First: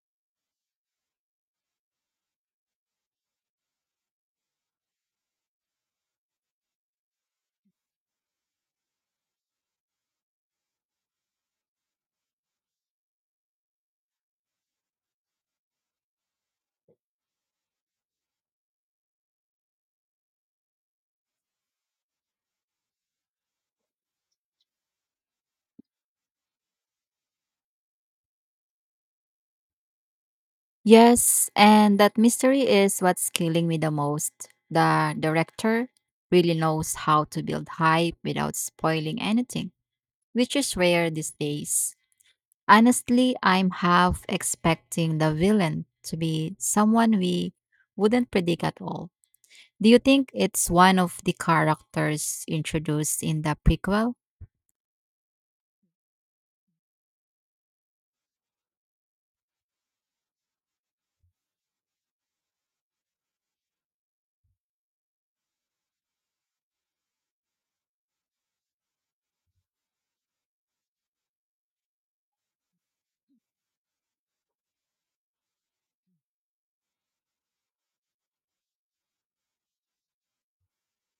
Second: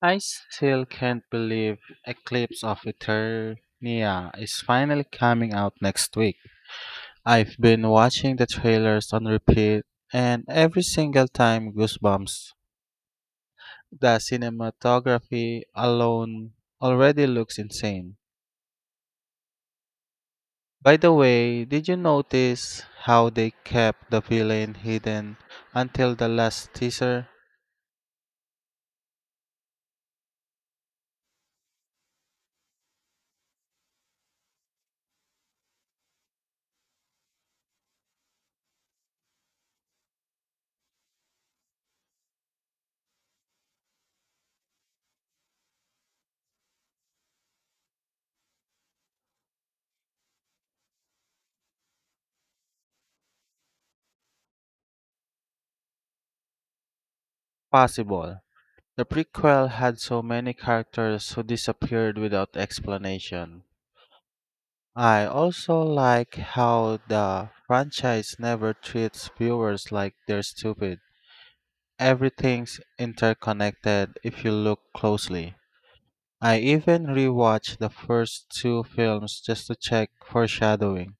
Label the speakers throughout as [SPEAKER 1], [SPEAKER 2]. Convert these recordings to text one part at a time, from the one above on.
[SPEAKER 1] I still can't believe Eclipse of Eternia is finally coming out next week. I've been watching the trailers on repeat, and every single time goosebumps. The cinematography alone already looks insane. By the way, did you notice how they kept the villain hidden until the last teaser?
[SPEAKER 2] Yes, and that mystery is what's killing me the most. The director really knows how to build hype without spoiling anything, which is rare these days. Honestly, I'm half expecting the villain to be someone we wouldn't predict at all. Do you think it's one of the characters introduced in the prequel?
[SPEAKER 1] Possible. The prequel had so many characters who disappeared without explanation. I also like how the franchise never treats viewers like they're stupid. Everything's interconnected if you look closely. I even rewatched the first two films just to check foreshadowing.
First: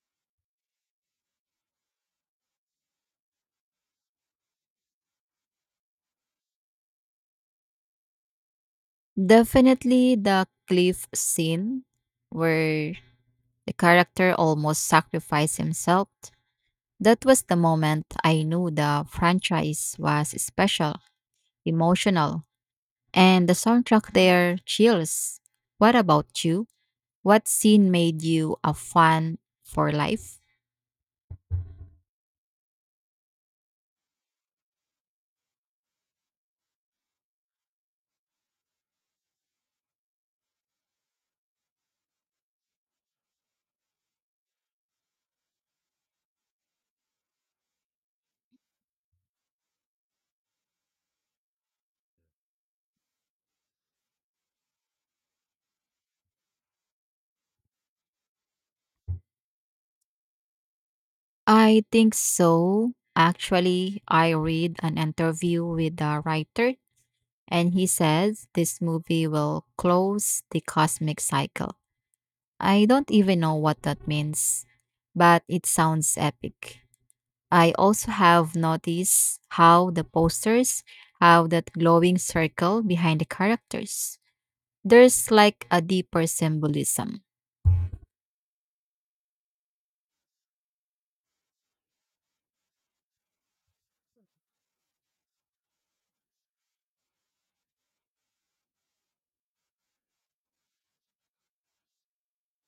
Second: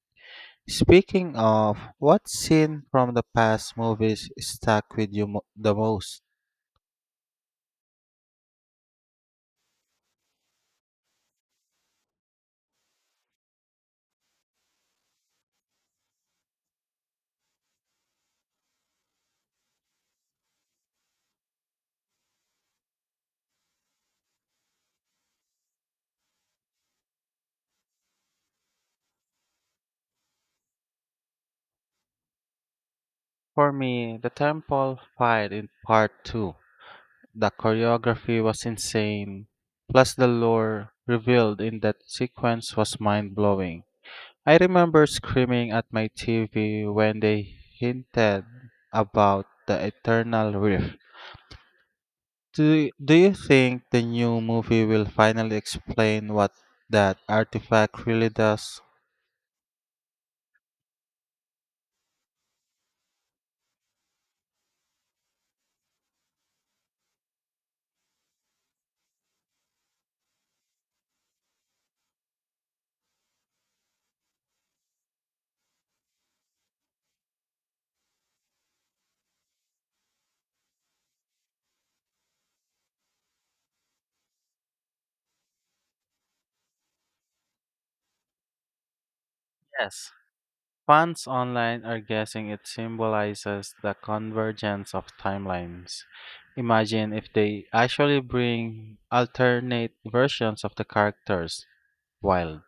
[SPEAKER 1] Speaking of, what scene from the past movies stuck with you the most?
[SPEAKER 2] Definitely the cliff scene where the character almost sacrificed himself. That was the moment I knew the franchise was special, emotional, and the soundtrack there chills. What about you? What scene made you a fan for life?
[SPEAKER 1] For me, the temple fight in part 2. The choreography was insane, plus the lore revealed in that sequence was mind blowing. I remember screaming at my TV when they hinted about the eternal rift. Do you think the new movie will finally explain what that artifact really does?
[SPEAKER 2] I think so. Actually, I read an interview with the writer, and he says this movie will close the cosmic cycle. I don't even know what that means, but it sounds epic. I also have noticed how the posters have that glowing circle behind the characters. There's like a deeper symbolism.
[SPEAKER 1] Yes, fans online are guessing it symbolizes the convergence of timelines. Imagine if they actually bring alternate versions of the characters. Wild.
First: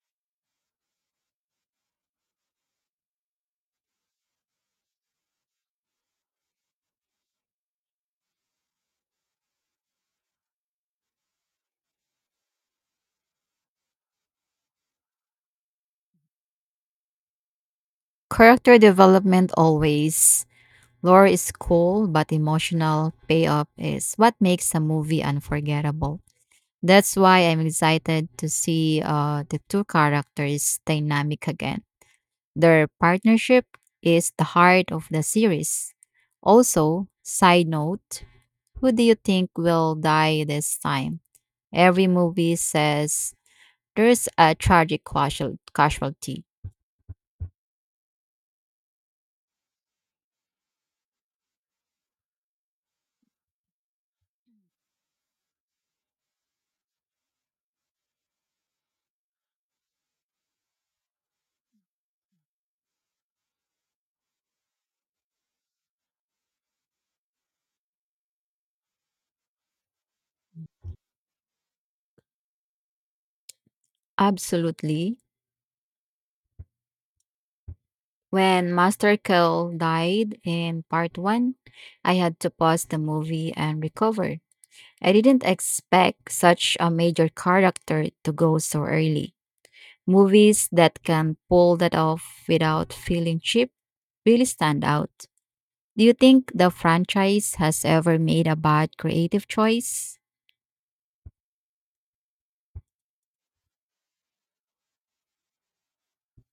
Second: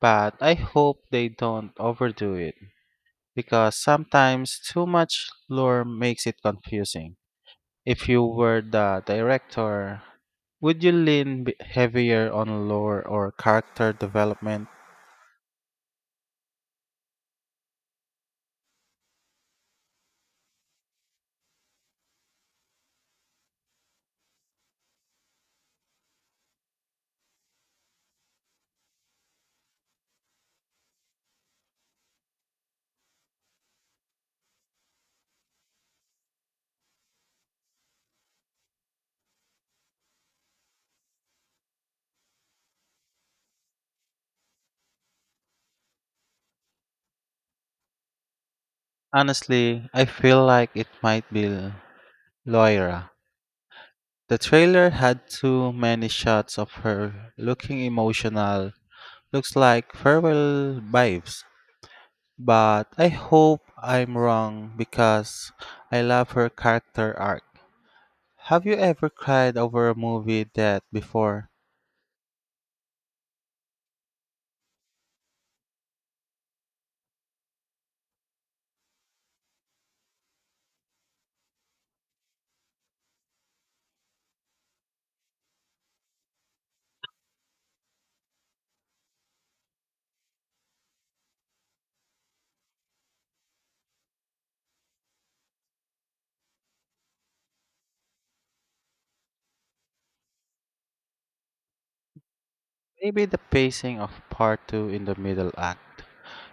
[SPEAKER 1] But I hope they don't overdo it, because sometimes too much lore makes it confusing. If you were the director, would you heavier on lore or character development?
[SPEAKER 2] Character development always. Lore is cool, but emotional payoff is what makes a movie unforgettable. That's why I'm excited to see the two characters' dynamic again. Their partnership is the heart of the series. Also, side note, who do you think will die this time? Every movie says there's a tragic casualty.
[SPEAKER 1] Honestly, I feel like it might be Loira. The trailer had too many shots of her looking emotional. Looks like farewell vibes. But I hope I'm wrong because I love her character arc. Have you ever cried over a movie that before?
[SPEAKER 2] Absolutely. When Master Kell died in part one, I had to pause the movie and recover. I didn't expect such a major character to go so early. Movies that can pull that off without feeling cheap really stand out. Do you think the franchise has ever made a bad creative choice?
[SPEAKER 1] Maybe the pacing of part 2 in the middle act.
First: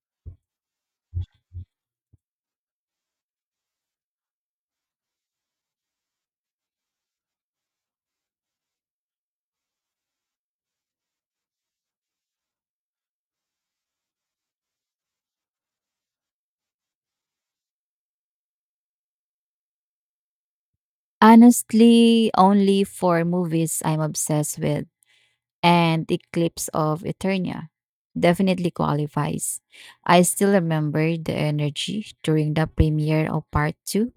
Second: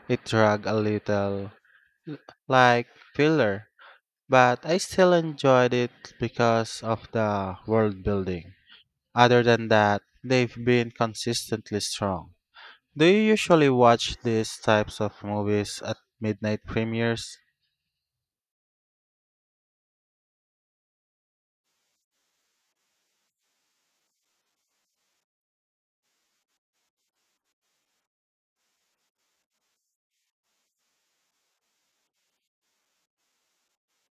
[SPEAKER 1] It dragged a little, like filler, but I still enjoyed it because of the world building. Other than that, they've been consistently strong. Do you usually watch these types of movies at midnight premieres?
[SPEAKER 2] Honestly, only four movies I'm obsessed with, and Eclipse of Eternia definitely qualifies. I still remember the energy during the premiere of part two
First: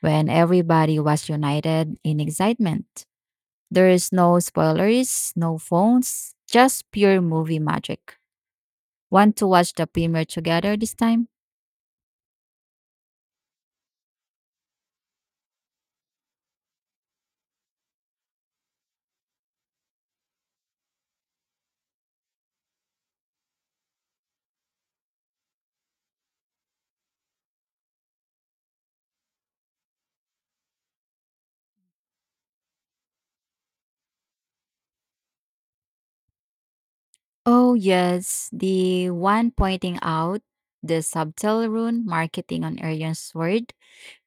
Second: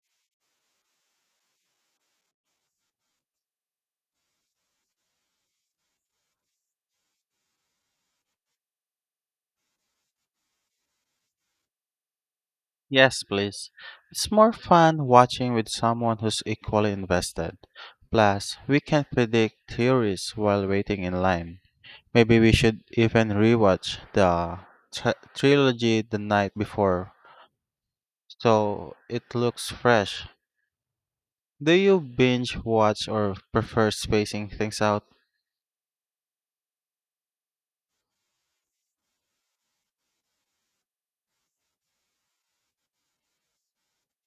[SPEAKER 2] when everybody was united in excitement. There is no spoilers, no phones, just pure movie magic. Want to watch the premiere together this time?
[SPEAKER 1] Yes, please. It's more fun watching with someone who's equally invested. Plus, we can predict theories while waiting in line. Maybe we should even rewatch the trilogy the night before so it looks fresh. Do you binge watch or prefer spacing things out?
[SPEAKER 2] Oh, yes, the one pointing out the subtle rune marketing on Arion's sword,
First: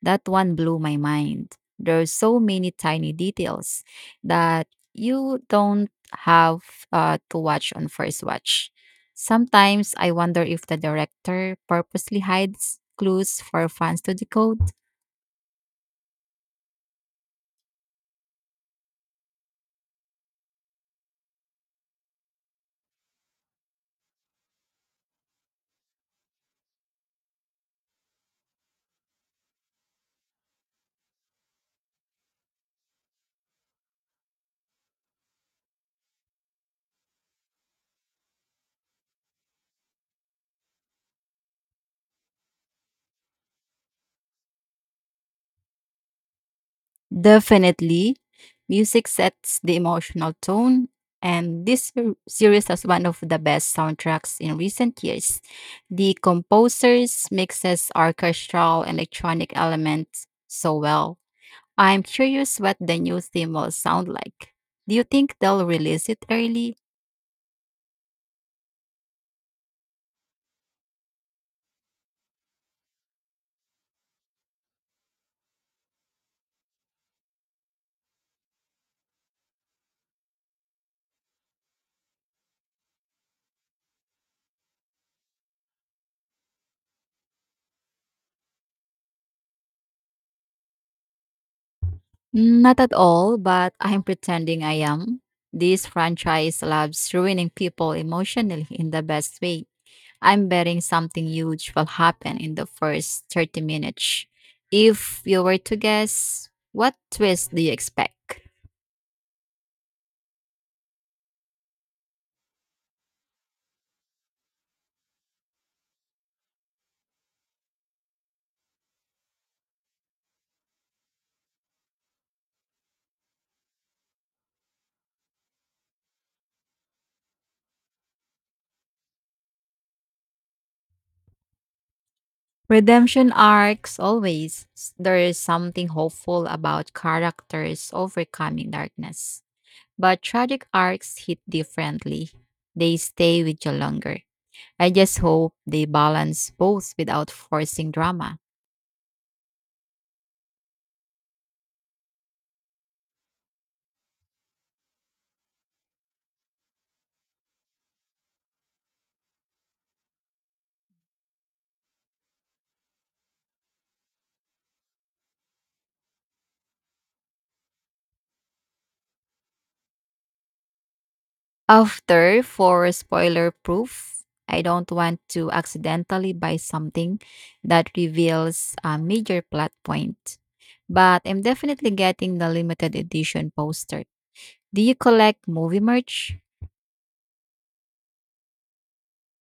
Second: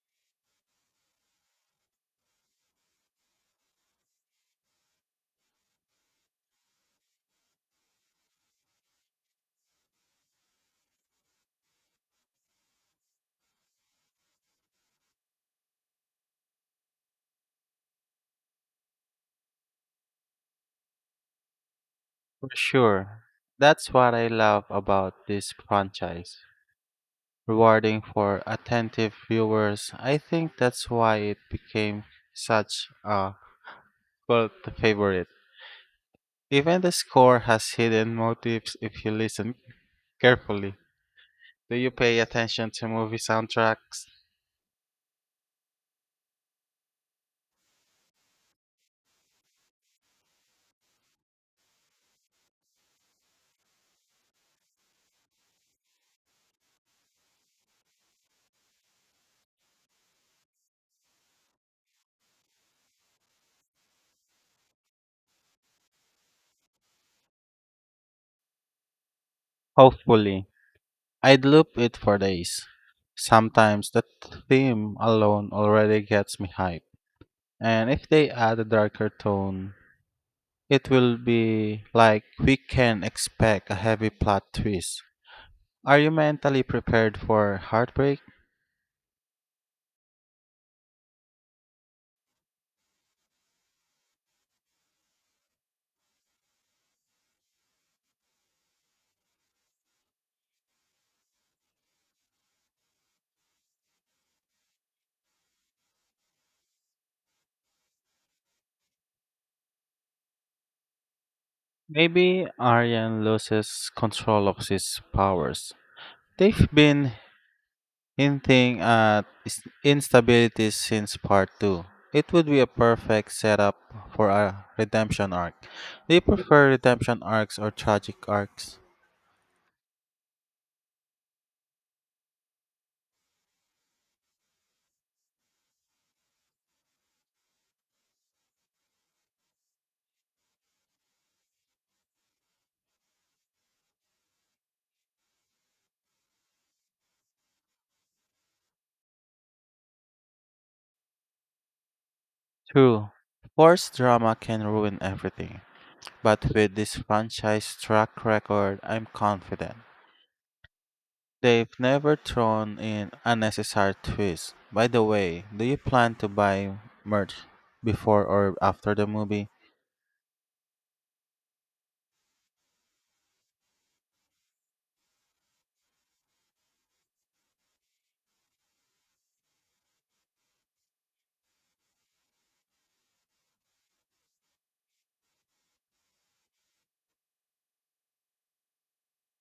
[SPEAKER 2] that one blew my mind. There's so many tiny details that you don't have to watch on first watch. Sometimes I wonder if the director purposely hides clues for fans to decode.
[SPEAKER 1] For sure. That's what I love about this franchise. Rewarding for attentive viewers, I think that's why it became such a cult favorite. Even the score has hidden motives if you listen carefully. Do you pay attention to movie soundtracks?
[SPEAKER 2] Definitely. Music sets the emotional tone, and this series has one of the best soundtracks in recent years. The composers mixes orchestral and electronic elements so well. I'm curious what the new theme will sound like. Do you think they'll release it early?
[SPEAKER 1] Hopefully. I'd loop it for days. Sometimes the theme alone already gets me hyped. And if they add a darker tone, it will be like we can expect a heavy plot twist. Are you mentally prepared for heartbreak?
[SPEAKER 2] Not at all, but I'm pretending I am. This franchise loves ruining people emotionally in the best way. I'm betting something huge will happen in the first 30 minutes. If you were to guess, what twist do you expect?
[SPEAKER 1] Maybe Aryan loses control of his powers. They've been instability since part 2. It would be a perfect setup for a redemption arc. Do you prefer redemption arcs or tragic arcs?
[SPEAKER 2] Redemption arcs, always. There is something hopeful about characters overcoming darkness. But tragic arcs hit differently, they stay with you longer. I just hope they balance both without forcing drama.
[SPEAKER 1] True. Forced drama can ruin everything. But with this franchise track record, I'm confident. They've never thrown in unnecessary twists. By the way, do you plan to buy merch before or after the movie?
[SPEAKER 2] After for spoiler proof, I don't want to accidentally buy something that reveals a major plot point. But I'm definitely getting the limited edition poster. Do you collect movie merch?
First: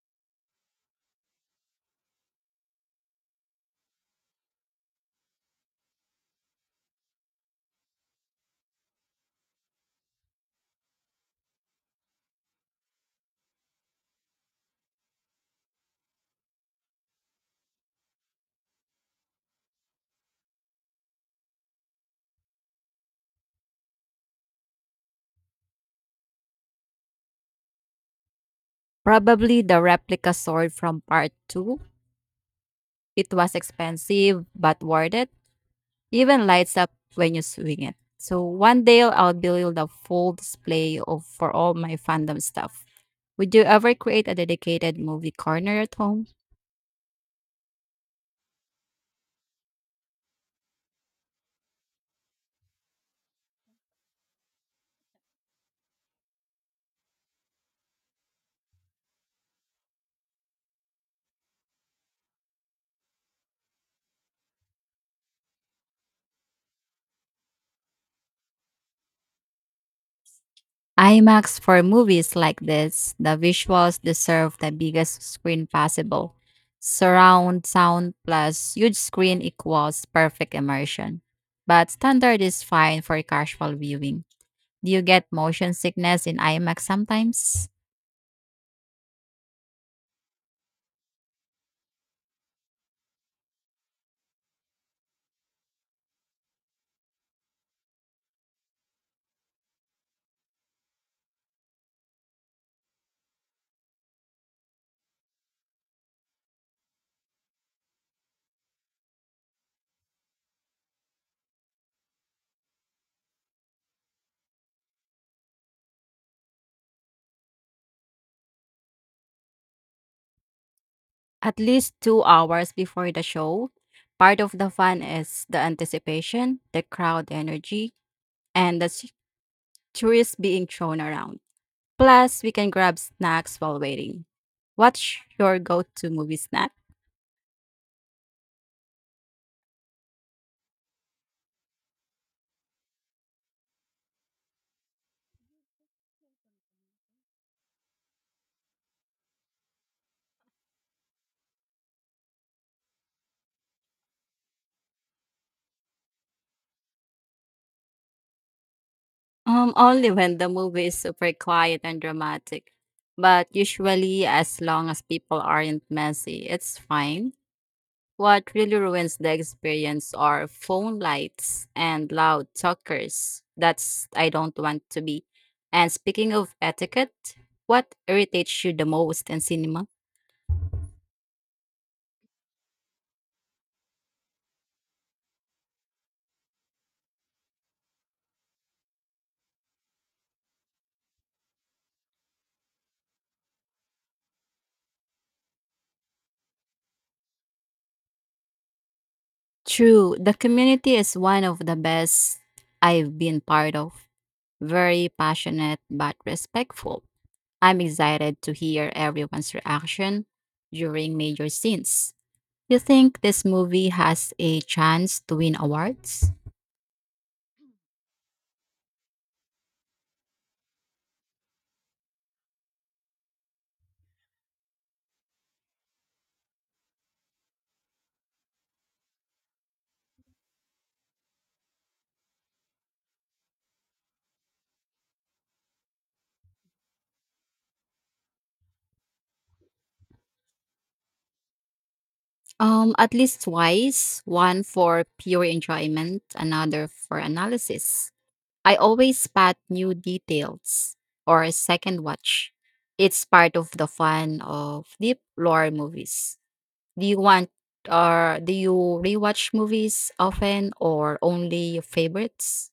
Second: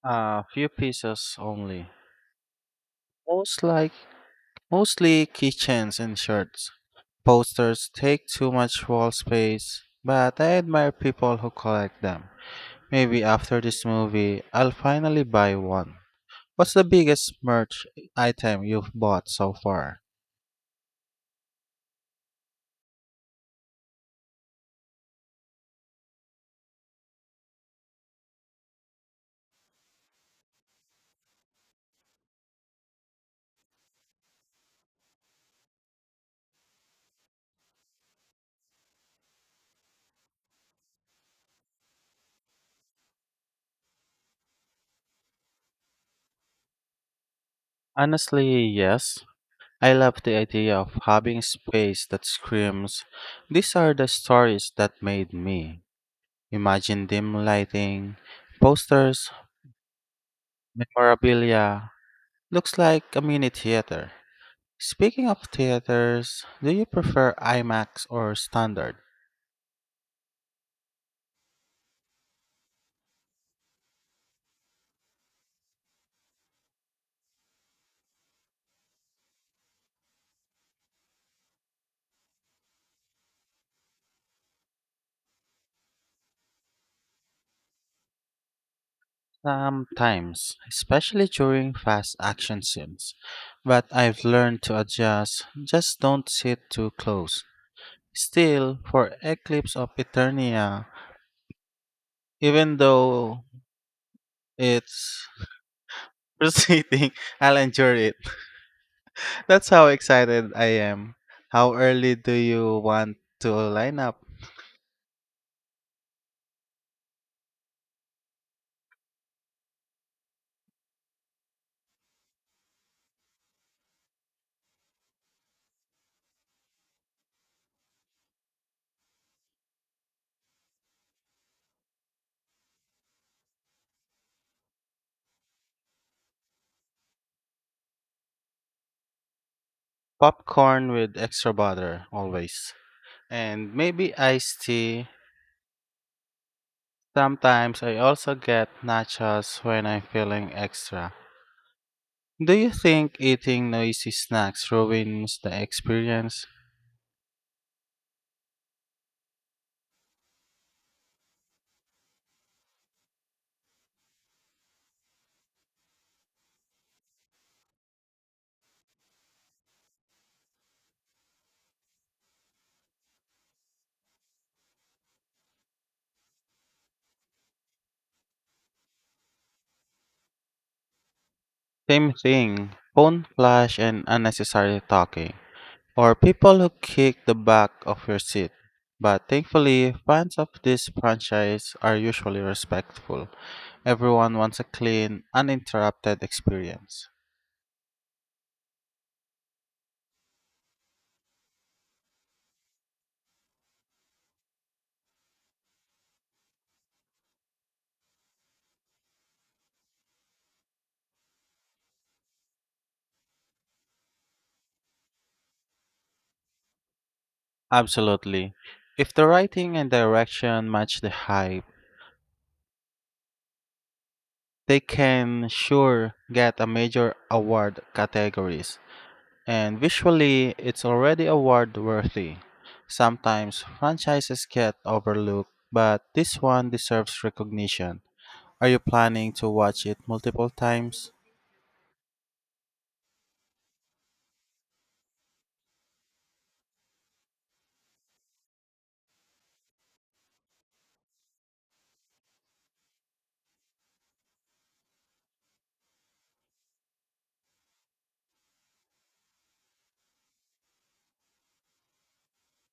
[SPEAKER 1] A few pieces only. Most like mostly keychains and shirts. Posters take too much wall space, but I admire people who collect them. Maybe after this movie, I'll finally buy one. What's the biggest merch item you've bought so far?
[SPEAKER 2] Probably the replica sword from part 2. It was expensive but worth it. Even lights up when you swing it. So one day I'll build a full display of for all my fandom stuff. Would you ever create a dedicated movie corner at home?
[SPEAKER 1] Honestly, yes. I love the idea of having space that screams, "These are the stories that made me." Imagine dim lighting, posters, memorabilia. Looks like a mini theater. Speaking of theaters, do you prefer IMAX or standard?
[SPEAKER 2] IMAX for movies like this, the visuals deserve the biggest screen possible. Surround sound plus huge screen equals perfect immersion. But standard is fine for casual viewing. Do you get motion sickness in IMAX sometimes?
[SPEAKER 1] Sometimes, especially during fast action scenes. But I've learned to adjust, just don't sit too close. Still, for Eclipse of Eternia, even though it's frustrating, I'll enjoy it. That's how excited I am. How early do you want to line up?
[SPEAKER 2] At least 2 hours before the show, part of the fun is the anticipation, the crowd energy, and the tourists being thrown around. Plus, we can grab snacks while waiting. What's your go to movie snack?
[SPEAKER 1] Popcorn with extra butter, always. And maybe iced tea. Sometimes I also get nachos when I'm feeling extra. Do you think eating noisy snacks ruins the experience?
[SPEAKER 2] Only when the movie is super quiet and dramatic. But usually, as long as people aren't messy, it's fine. What really ruins the experience are phone lights and loud talkers. That's I don't want to be. And speaking of etiquette, what irritates you the most in cinema?
[SPEAKER 1] Same thing. Phone flash and unnecessary talking, or people who kick the back of your seat. But thankfully, fans of this franchise are usually respectful. Everyone wants a clean, uninterrupted experience.
[SPEAKER 2] True, the community is one of the best I've been part of. Very passionate but respectful. I'm excited to hear everyone's reaction during major scenes. You think this movie has a chance to win awards?
[SPEAKER 1] Absolutely. If the writing and direction match the hype, they can sure get a major award categories. And visually, it's already award worthy. Sometimes franchises get overlooked, but this one deserves recognition. Are you planning to watch it multiple times?
[SPEAKER 2] At least twice, one for pure enjoyment, another for analysis. I always spot new details or a second watch. It's part of the fun of deep lore movies. Do you want or do you rewatch movies often or only your favorites?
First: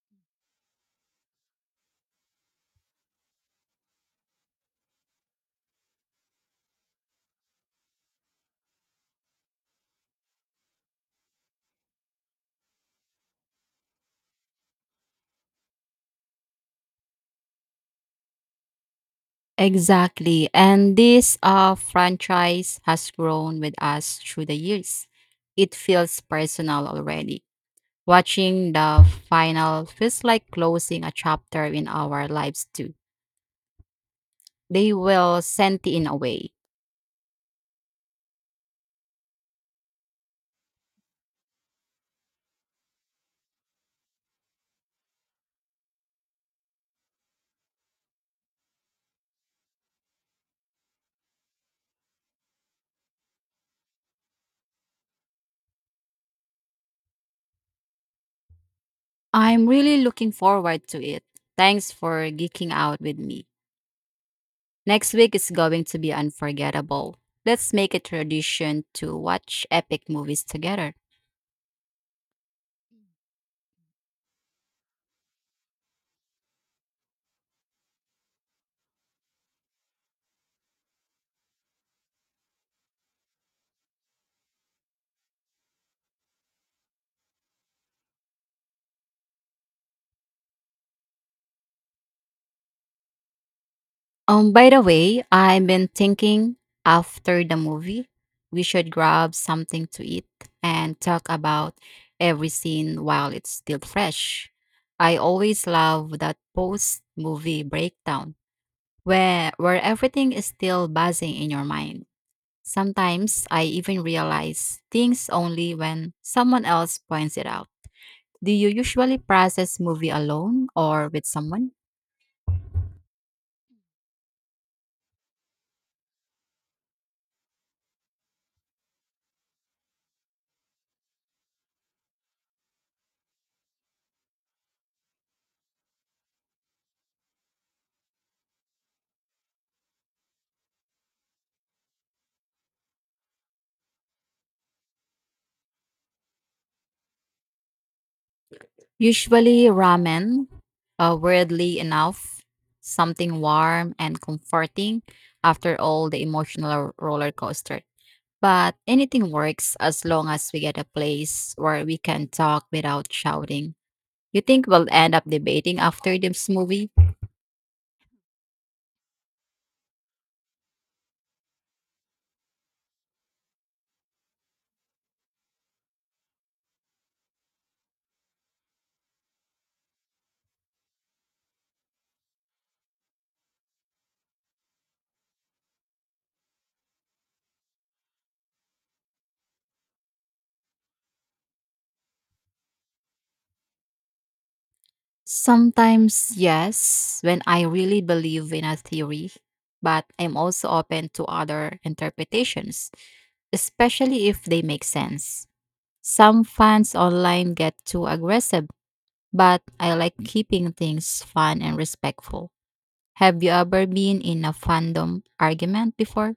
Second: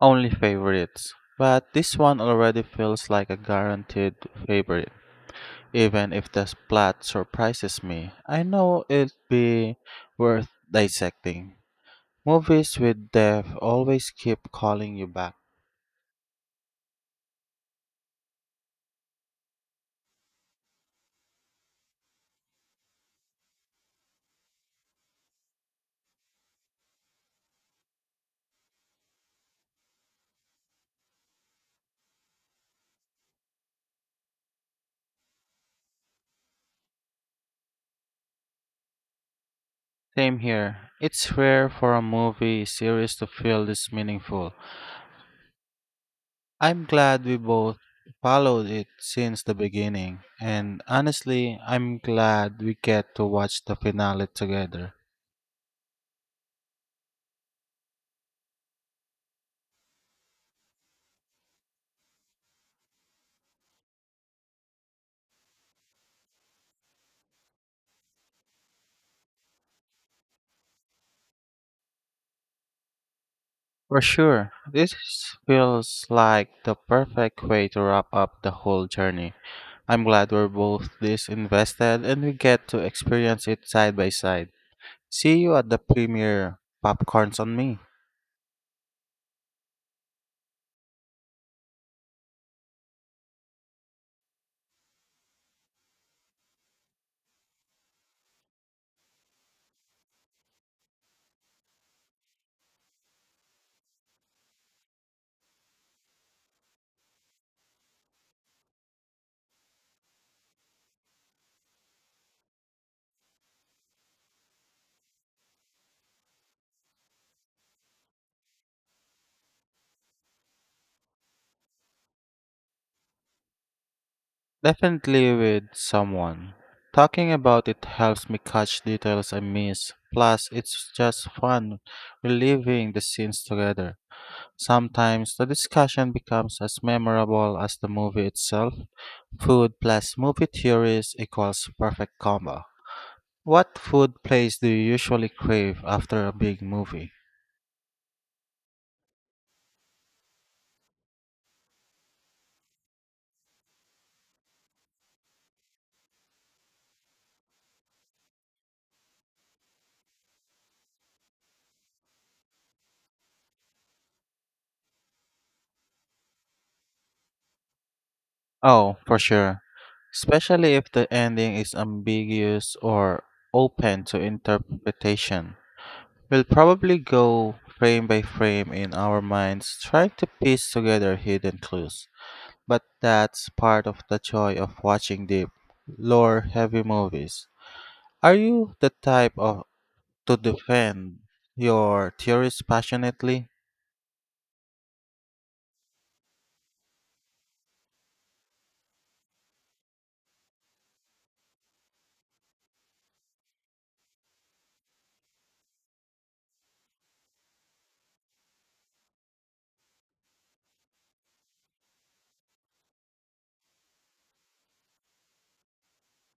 [SPEAKER 1] Only favorites. But this one already feels like a guaranteed favorite. Even if the plot surprises me, I know it'll be worth dissecting. Movies with depth always keep calling you back.
[SPEAKER 2] Exactly. And this franchise has grown with us through the years. It feels personal already. Watching the final feels like closing a chapter in our lives too. They will send it in a way.
[SPEAKER 1] Same here. It's rare for a movie series to feel this meaningful. I'm glad we both followed it since the beginning, and honestly, I'm glad we get to watch the finale together.
[SPEAKER 2] I'm really looking forward to it. Thanks for geeking out with me. Next week is going to be unforgettable. Let's make a tradition to watch epic movies together.
[SPEAKER 1] For sure, this feels like the perfect way to wrap up the whole journey. I'm glad we're both this invested and we get to experience it side by side. See you at the premiere. Popcorns on me.
[SPEAKER 2] By the way, I've been thinking after the movie, we should grab something to eat and talk about every scene while it's still fresh. I always love that post movie breakdown where everything is still buzzing in your mind. Sometimes I even realize things only when someone else points it out. Do you usually process movie alone or with someone?
[SPEAKER 1] Definitely with someone. Talking about it helps me catch details I miss. Plus, it's just fun reliving the scenes together. Sometimes the discussion becomes as memorable as the movie itself. Food plus movie theories equals perfect combo. What food place do you usually crave after a big movie?
[SPEAKER 2] Usually ramen, weirdly enough, something warm and comforting after all the emotional roller coaster. But anything works as long as we get a place where we can talk without shouting. You think we'll end up debating after this movie?
[SPEAKER 1] Oh, for sure. Especially if the ending is ambiguous or open to interpretation. We'll probably go frame by frame in our minds, trying to piece together hidden clues. But that's part of the joy of watching deep, lore heavy movies. Are you the type of to defend your theories passionately?
[SPEAKER 2] Sometimes, yes, when I really believe in a theory, but I'm also open to other interpretations, especially if they make sense. Some fans online get too aggressive, but I like keeping things fun and respectful. Have you ever been in a fandom argument before?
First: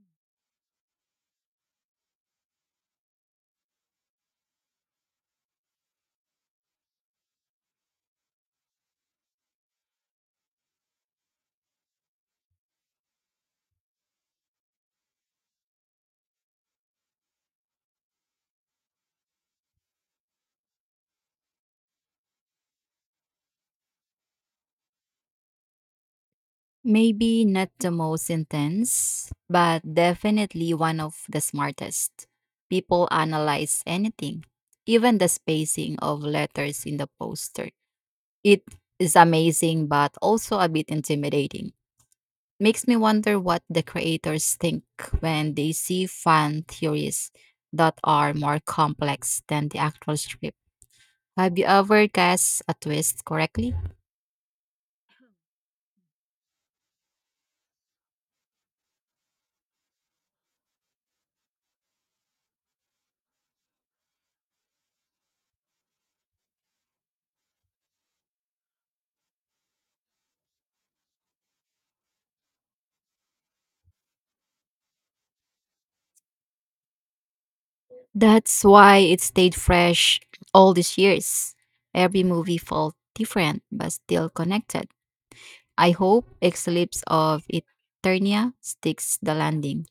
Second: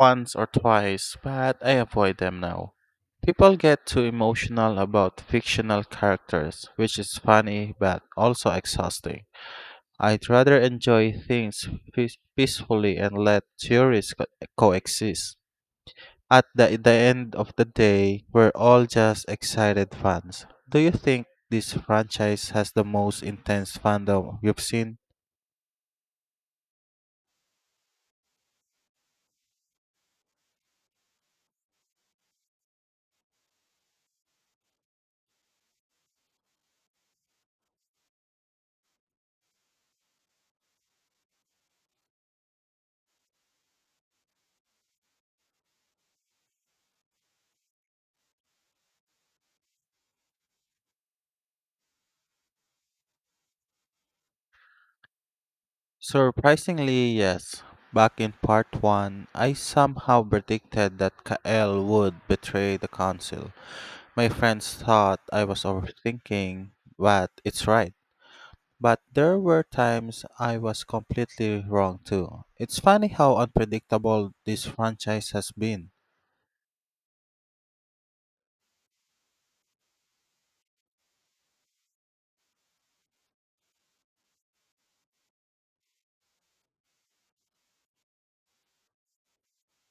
[SPEAKER 1] Once or twice, but I avoid them now. People get too emotional about fictional characters, which is funny but also exhausting. I'd rather enjoy things peacefully and let coexist. At the end of the day, we're all just excited fans. Do you think this franchise has the most intense fandom you've seen?
[SPEAKER 2] Maybe not the most intense, but definitely one of the smartest. People analyze anything, even the spacing of letters in the poster. It is amazing, but also a bit intimidating. Makes me wonder what the creators think when they see fan theories that are more complex than the actual script. Have you ever guessed a twist correctly?
[SPEAKER 1] Surprisingly, yes. Back in part 1, I somehow predicted that Kael would betray the council. My friends thought I was overthinking, but it's right. But there were times I was completely wrong too. It's funny how unpredictable this franchise has been.
[SPEAKER 2] That's why it stayed fresh all these years. Every movie felt different but still connected. I hope Eclipse of Eternia sticks the landing.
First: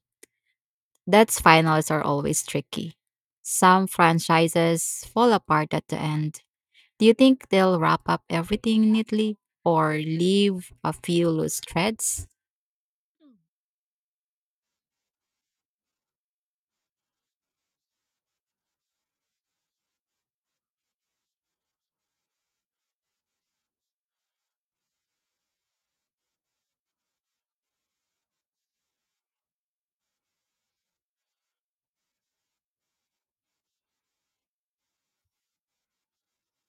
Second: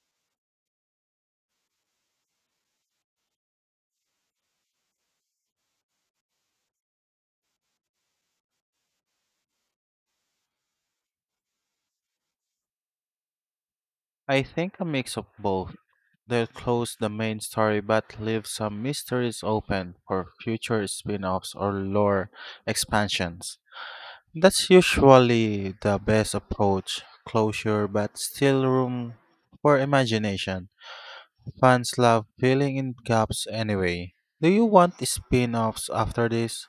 [SPEAKER 2] That's finals are always tricky. Some franchises fall apart at the end. Do you think they'll wrap up everything neatly or leave a few loose threads?
[SPEAKER 1] I think a mix of both. They'll close the main story but leave some mysteries open for future spin offs or lore expansions. That's usually the best approach closure, but still room for imagination. Fans love filling in gaps anyway. Do you want spin offs after this?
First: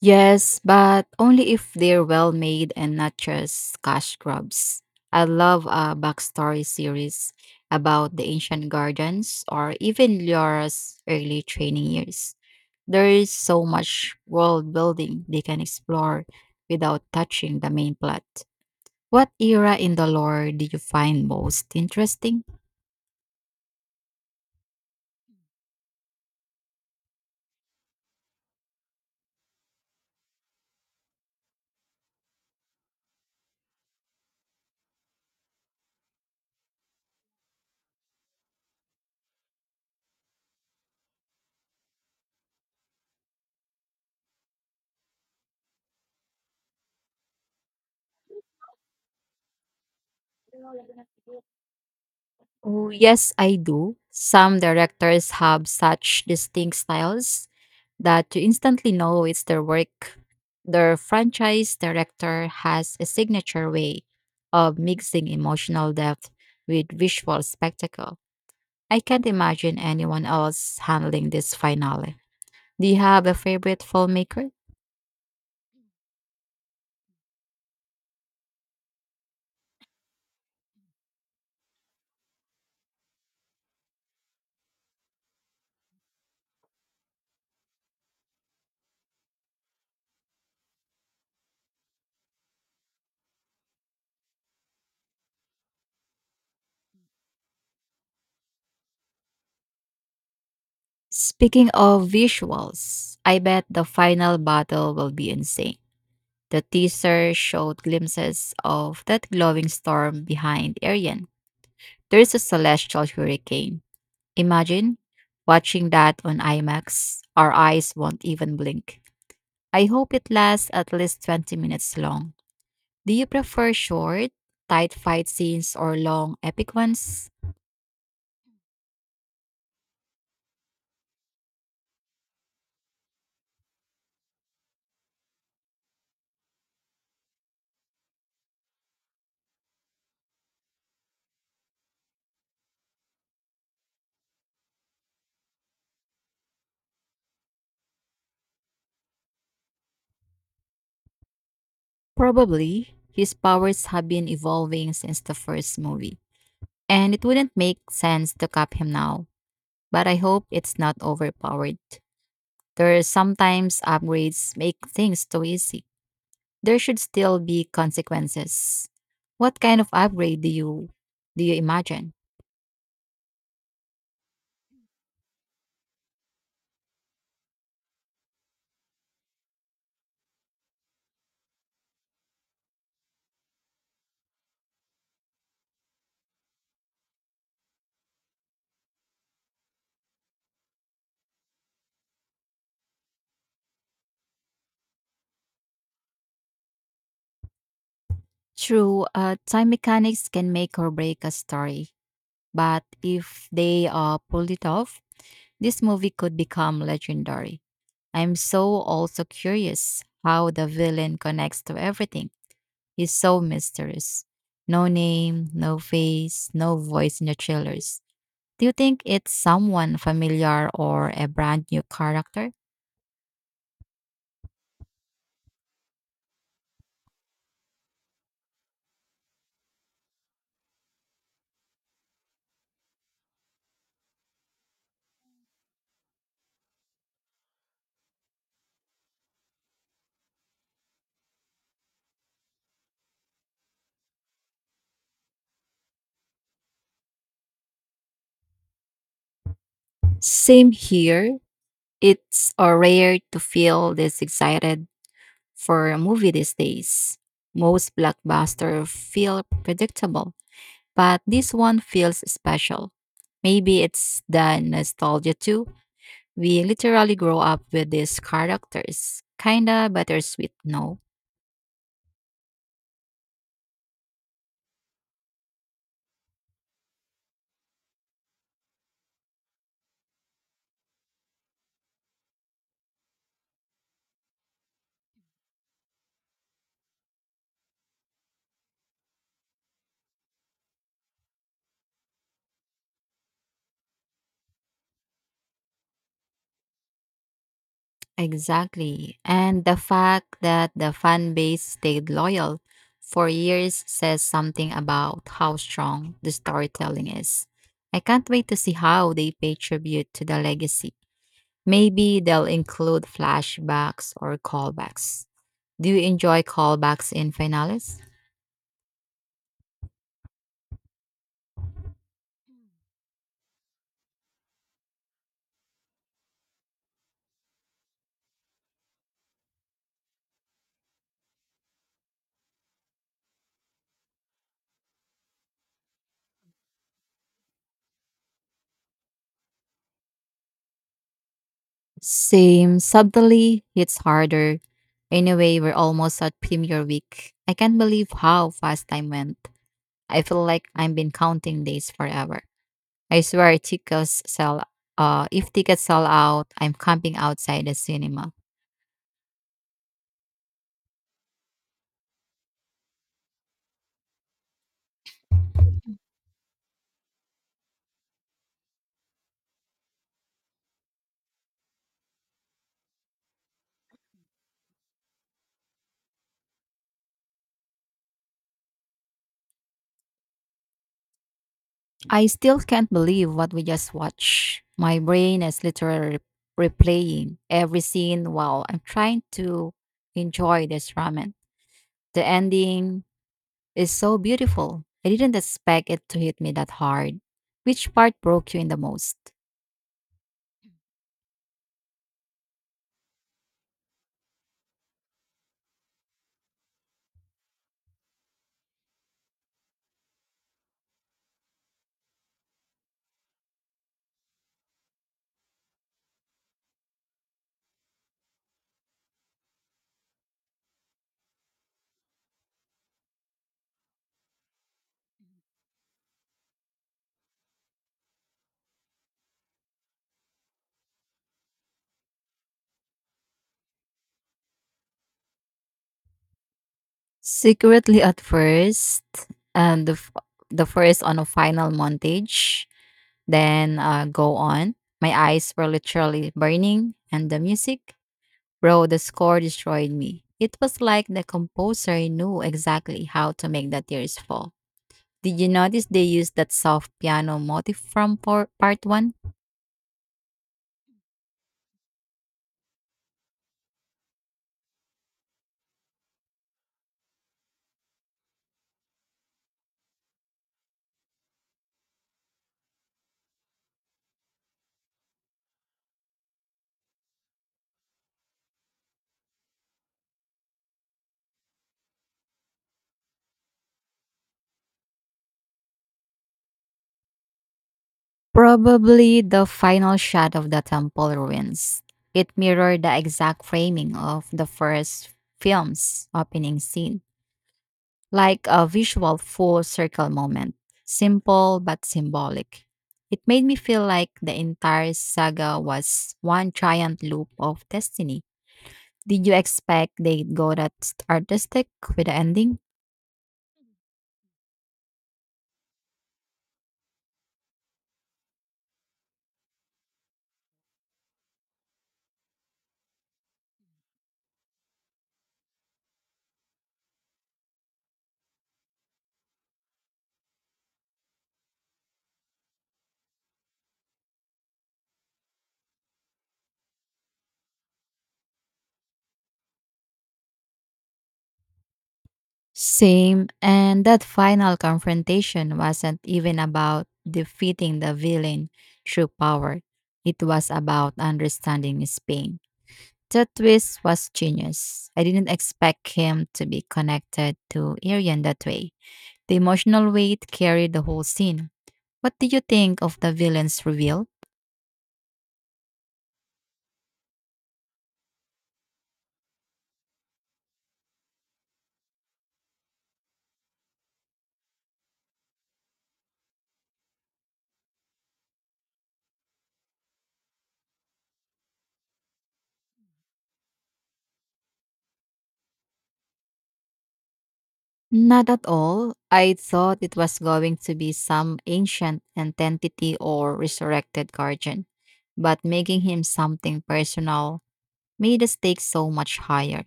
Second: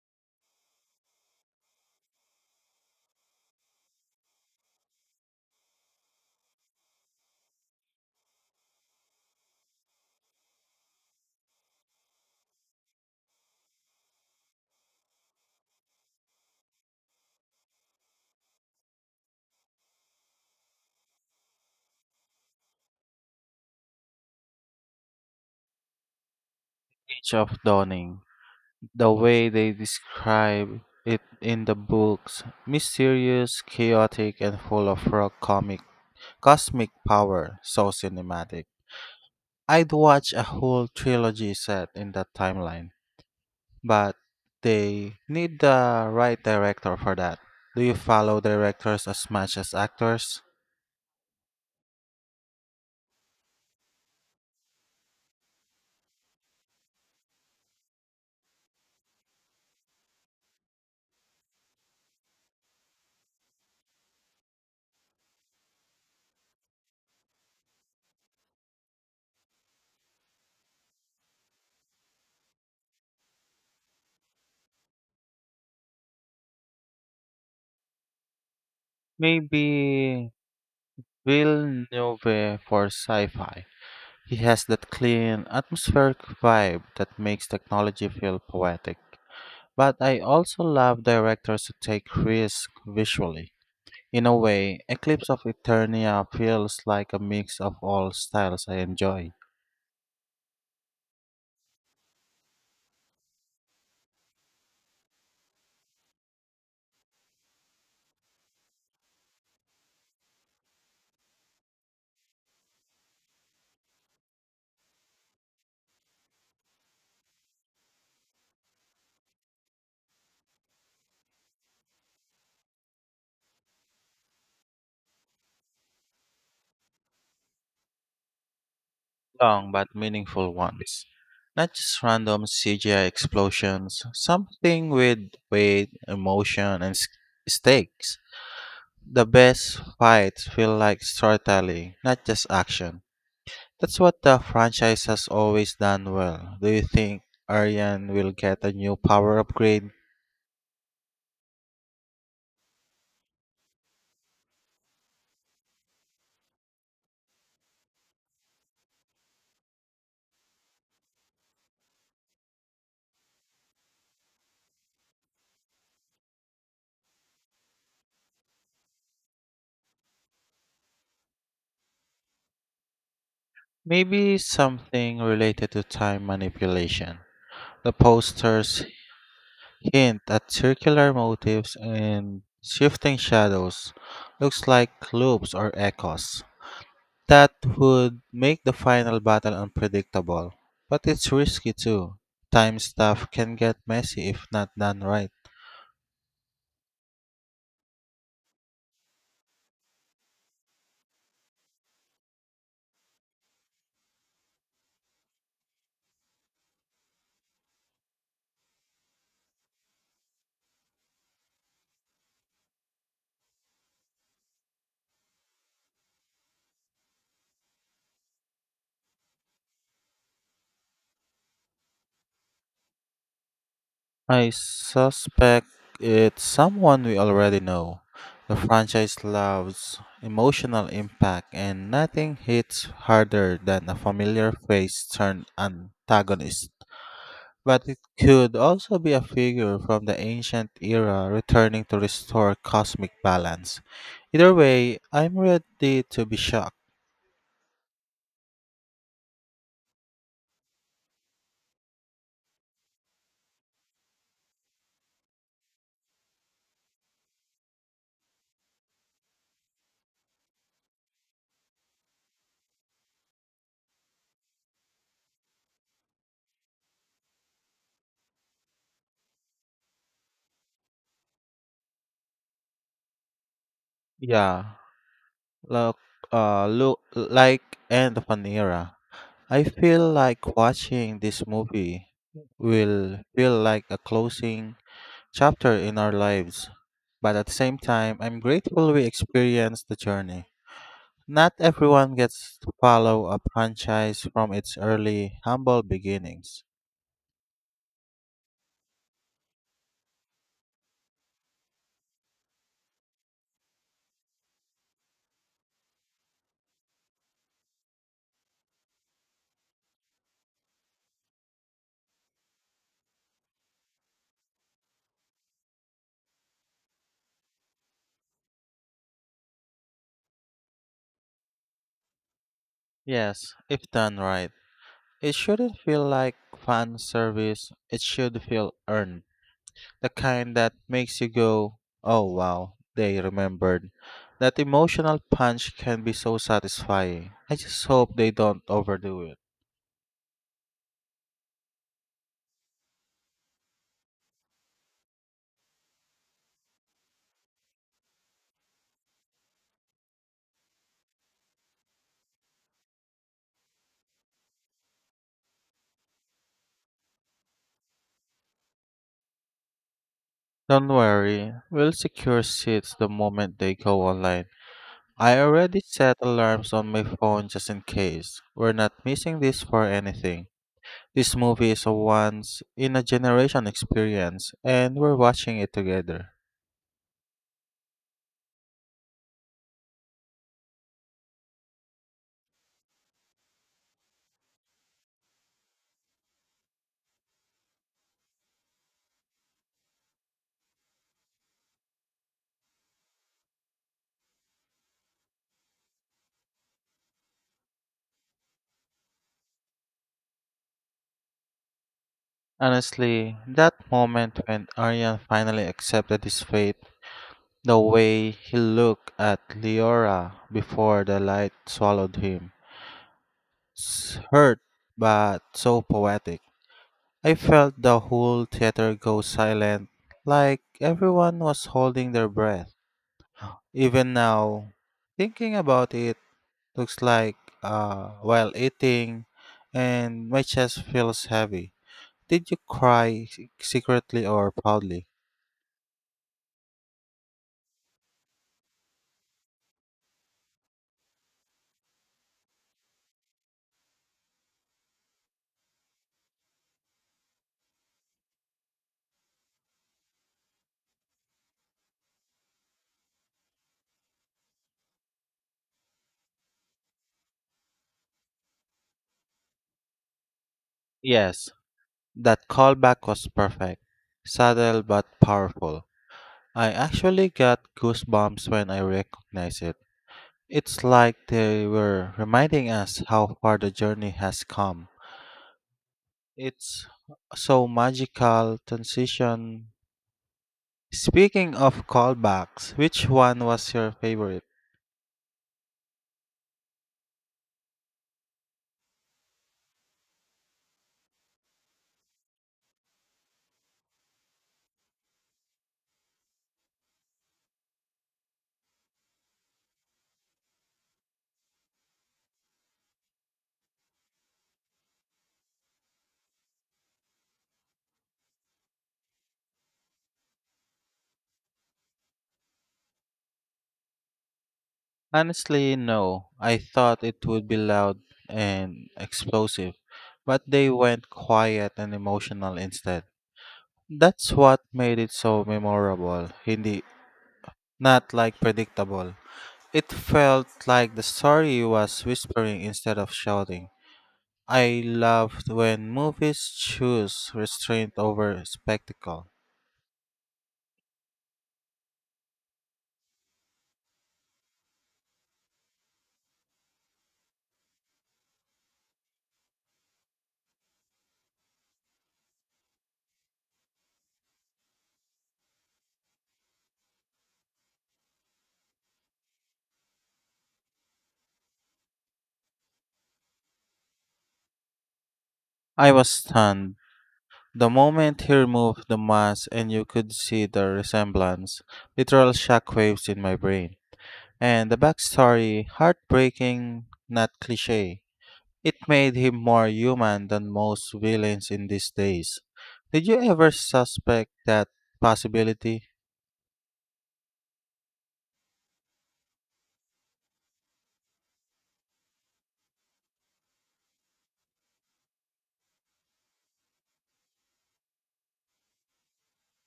[SPEAKER 2] Yes, but only if they're well made and not just cash grabs. I love a backstory series about the ancient gardens or even Liora's early training years. There is so much world building they can explore without touching the main plot. What era in the lore did you find most interesting?
[SPEAKER 1] Age of Dawning. The way they describe it in the books, mysterious, chaotic, and full of raw comic cosmic power, so cinematic. I'd watch a whole trilogy set in that timeline, but they need the right director for that. Do you follow directors as much as actors?
[SPEAKER 2] Oh, yes, I do. Some directors have such distinct styles that you instantly know it's their work. Their franchise director has a signature way of mixing emotional depth with visual spectacle. I can't imagine anyone else handling this finale. Do you have a favorite filmmaker?
[SPEAKER 1] Maybe Villeneuve for sci-fi. He has that clean, atmospheric vibe that makes technology feel poetic. But I also love directors who take risks visually. In a way, Eclipse of Eternia feels like a mix of all styles I enjoy,
[SPEAKER 2] Speaking of visuals, I bet the final battle will be insane. The teaser showed glimpses of that glowing storm behind Arian. There is a celestial hurricane. Imagine watching that on IMAX. Our eyes won't even blink. I hope it lasts at least 20 minutes long. Do you prefer short, tight fight scenes or long, epic ones?
[SPEAKER 1] long but meaningful ones. Not just random CGI explosions, something with weight, emotion, stakes. The best fights feel like storytelling, not just action. That's what the franchise has always done well. Do you think Aryan will get a new power upgrade?
[SPEAKER 2] Probably. His powers have been evolving since the first movie, and it wouldn't make sense to cap him now. But I hope it's not overpowered. There are sometimes upgrades make things too easy. There should still be consequences. What kind of upgrade do you imagine?
[SPEAKER 1] Maybe something related to time manipulation. The posters hint at circular motifs and shifting shadows, looks like loops or echoes. That would make the final battle unpredictable. But it's risky too. Time stuff can get messy if not done right.
[SPEAKER 2] True, time mechanics can make or break a story, but if they pulled it off, this movie could become legendary. I'm so also curious how the villain connects to everything. He's so mysterious. No name, no face, no voice in the trailers. Do you think it's someone familiar or a brand new character?
[SPEAKER 1] I suspect it's someone we already know. The franchise loves emotional impact, and nothing hits harder than a familiar face turned antagonist. But it could also be a figure from the ancient era returning to restore cosmic balance. Either way, I'm ready to be shocked.
[SPEAKER 2] Same here. It's rare to feel this excited for a movie these days. Most blockbusters feel predictable, but this one feels special. Maybe it's the nostalgia too. We literally grow up with these characters. Kinda bittersweet, no?
[SPEAKER 1] Yeah, look, look like end of an era. I feel like watching this movie will feel like a closing chapter in our lives. But at the same time, I'm grateful we experienced the journey. Not everyone gets to follow a franchise from its early, humble beginnings.
[SPEAKER 2] Exactly. And the fact that the fan base stayed loyal for years says something about how strong the storytelling is. I can't wait to see how they pay tribute to the legacy. Maybe they'll include flashbacks or callbacks. Do you enjoy callbacks in finales?
[SPEAKER 1] Yes, if done right, it shouldn't feel like fan service, it should feel earned. The kind that makes you go, "Oh wow, they remembered." That emotional punch can be so satisfying. I just hope they don't overdo it.
[SPEAKER 2] Same, subtly, it's harder. Anyway, we're almost at Premier Week. I can't believe how fast time went. I feel like I've been counting days forever. I swear tickets sell If tickets sell out, I'm camping outside the cinema.
[SPEAKER 1] Don't worry, we'll secure seats the moment they go online. I already set alarms on my phone just in case. We're not missing this for anything. This movie is a once in a generation experience, and we're watching it together.
[SPEAKER 2] I still can't believe what we just watched. My brain is literally replaying every scene while I'm trying to enjoy this ramen. The ending is so beautiful. I didn't expect it to hit me that hard. Which part broke you in the most?
[SPEAKER 1] Honestly, that moment when Aryan finally accepted his fate, the way he looked at Leora before the light swallowed him. Hurt, but so poetic. I felt the whole theater go silent, like everyone was holding their breath. Even now, thinking about it, looks like while eating, and my chest feels heavy. Did you cry secretly or proudly?
[SPEAKER 2] Secretly at first, and the, f- the first on a final montage then go on. My eyes were literally burning, and the music, bro, the score destroyed me. It was like the composer knew exactly how to make the tears fall. Did you notice they used that soft piano motif from part one?
[SPEAKER 1] Yes, that callback was perfect, subtle but powerful. I actually got goosebumps when I recognized it. It's like they were reminding us how far the journey has come. It's so magical transition. Speaking of callbacks, which one was your favorite?
[SPEAKER 2] Probably the final shot of the temple ruins. It mirrored the exact framing of the first film's opening scene, like a visual full circle moment, simple but symbolic. It made me feel like the entire saga was one giant loop of destiny. Did you expect they'd go that artistic with the ending?
[SPEAKER 1] Honestly, no. I thought it would be loud and explosive, but they went quiet and emotional instead. That's what made it so memorable, hindi not like predictable. It felt like the story was whispering instead of shouting. I loved when movies choose restraint over spectacle.
[SPEAKER 2] Same, and that final confrontation wasn't even about defeating the villain through power. It was about understanding his pain. That twist was genius. I didn't expect him to be connected to Arian that way. The emotional weight carried the whole scene. What did you think of the villain's reveal?
[SPEAKER 1] I was stunned. The moment he removed the mask and you could see the resemblance, literal shockwaves in my brain. And the backstory, heartbreaking, not cliche. It made him more human than most villains in these days. Did you ever suspect that possibility?
[SPEAKER 2] Not at all. I thought it was going to be some ancient entity or resurrected guardian, but making him something personal made the stakes so much higher,